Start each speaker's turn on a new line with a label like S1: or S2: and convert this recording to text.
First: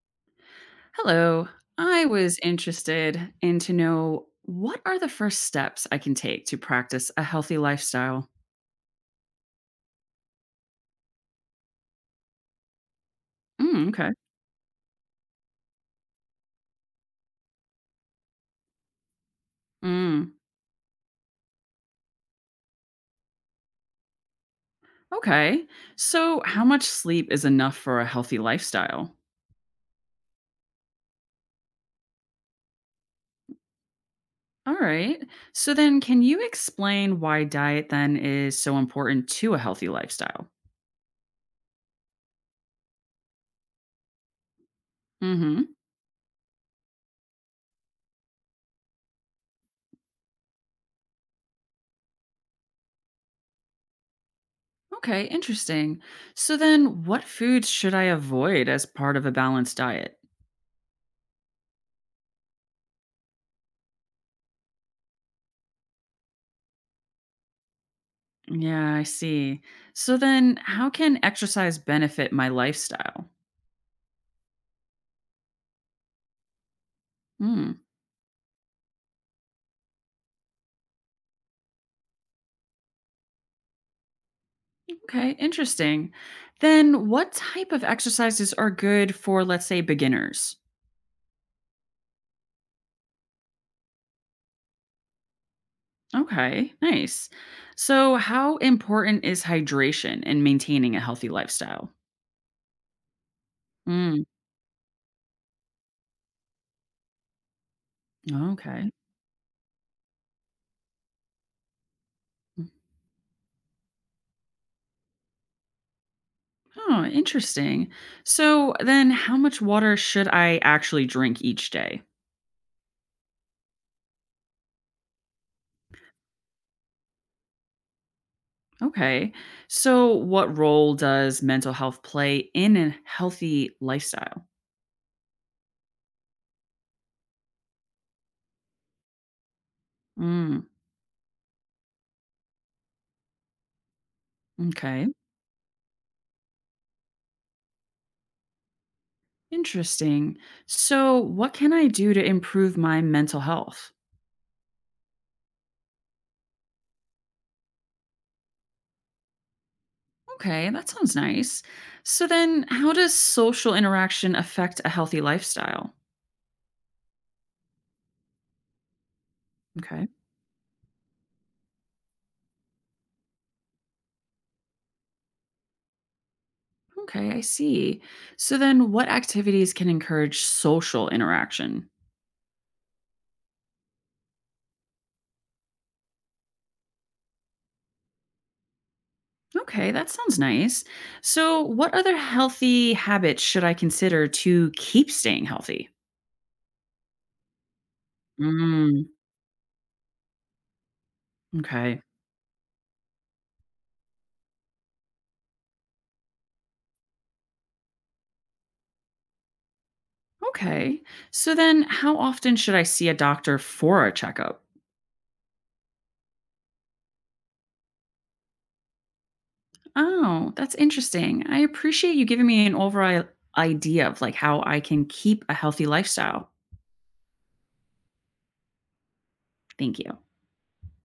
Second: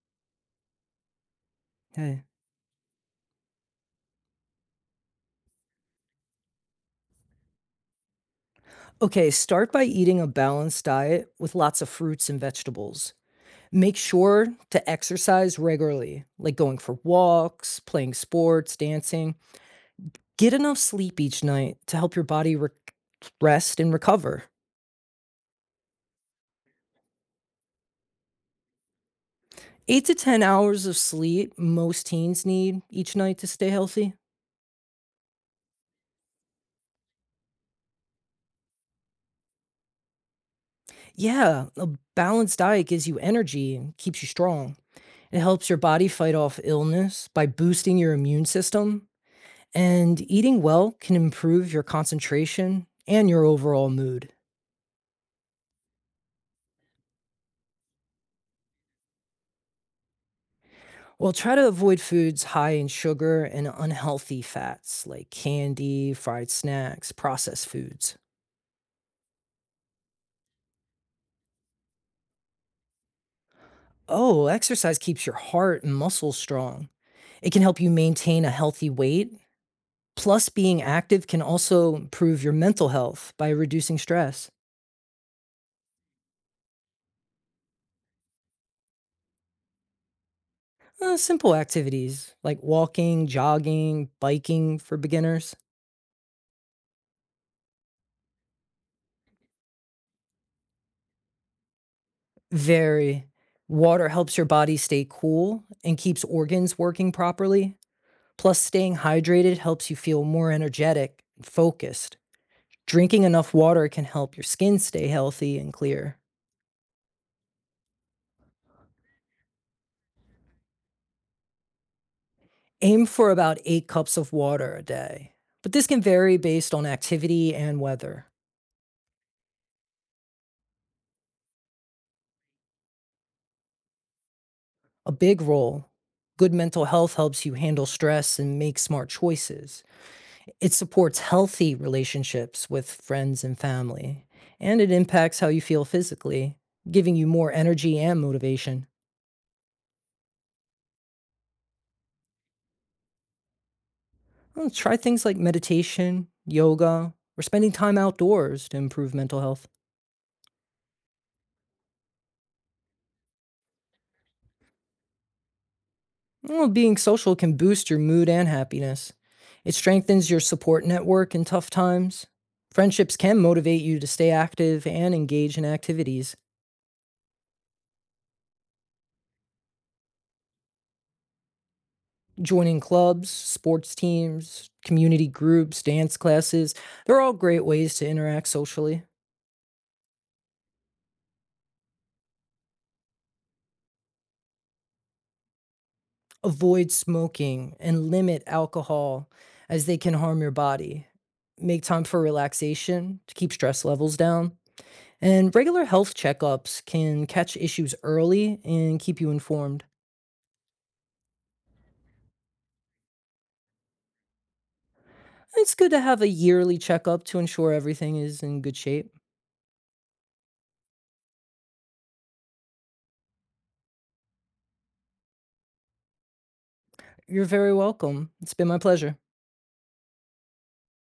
S1: Hello. I
S2: Hey.
S1: was interested in to know what are the first steps I can take to practice a healthy lifestyle?
S2: Okay, start by eating a balanced diet with lots of fruits and vegetables.
S1: Mm,
S2: Make
S1: okay.
S2: sure to exercise regularly, like going for walks, playing sports, dancing.
S1: Mm,
S2: Get enough sleep each night to help your body rest and recover.
S1: okay. So, how much sleep is enough for a healthy lifestyle?
S2: Eight to 10 hours of sleep most teens need each night to stay healthy.
S1: All right. So, then can you explain why diet then is so important to a healthy lifestyle?
S2: Yeah, a balanced diet gives you energy and keeps you strong. It helps
S1: Mm-hmm.
S2: your body fight off illness by boosting your immune system. And eating well can improve your concentration and your overall mood.
S1: Okay. Interesting. So, then what foods should I avoid as part of a balanced diet?
S2: Well, try to avoid foods high in sugar and unhealthy fats like candy, fried snacks, processed foods.
S1: Yeah, I see. So then, how can exercise benefit my lifestyle?
S2: Oh, exercise keeps your heart and muscles strong. It can
S1: Hmm.
S2: help you maintain a healthy weight. Plus, being active can also improve your mental health by reducing stress.
S1: Okay, interesting. Then, what type of exercises are good for, let's say, beginners?
S2: Simple activities like walking, jogging, biking for beginners.
S1: Okay, nice. So, how important is hydration in maintaining a healthy lifestyle?
S2: Very. Water
S1: Hmm.
S2: helps your body stay cool and keeps organs working properly. Plus,
S1: Okay.
S2: staying hydrated helps you feel more energetic and focused. Drinking enough water can help your skin stay healthy and clear.
S1: Oh, interesting. So, then, how much water should I actually drink each day?
S2: Aim for about eight cups of water a day, but this can vary based on activity and weather.
S1: Okay. So, what role does mental health play in a healthy lifestyle?
S2: A big role, good mental health helps you handle stress and make smart choices.
S1: Mm,
S2: It supports healthy relationships with friends and family, and it
S1: okay.
S2: impacts how you feel physically, giving you more energy and motivation.
S1: Interesting. So, what can I do to improve my mental health?
S2: Well, try things like meditation, yoga, or spending time outdoors to improve mental health.
S1: Okay, that sounds nice. So, then how does social interaction affect a healthy lifestyle?
S2: Well, being social can boost your mood and happiness. It
S1: Okay.
S2: strengthens your support network in tough times. Friendships can motivate you to stay active and engage in activities,
S1: Okay, I see. So, then what activities can encourage social interaction?
S2: joining clubs, sports teams, community groups, dance classes. They're all great ways to interact socially.
S1: Okay, that sounds nice. So, what other healthy habits should I consider to keep staying healthy?
S2: Avoid smoking and limit
S1: Mm,
S2: alcohol as they can harm your body. Make
S1: okay.
S2: time for relaxation to keep stress levels down. And regular health checkups can catch issues early and keep you informed.
S1: Okay. So then how often should I see a doctor for a checkup?
S2: It's good to have a yearly checkup to ensure everything is in good shape.
S1: Oh, that's interesting. I appreciate you giving me an overall idea of like how I can keep a healthy lifestyle.
S2: You're very welcome. It's been my pleasure.
S1: Thank you.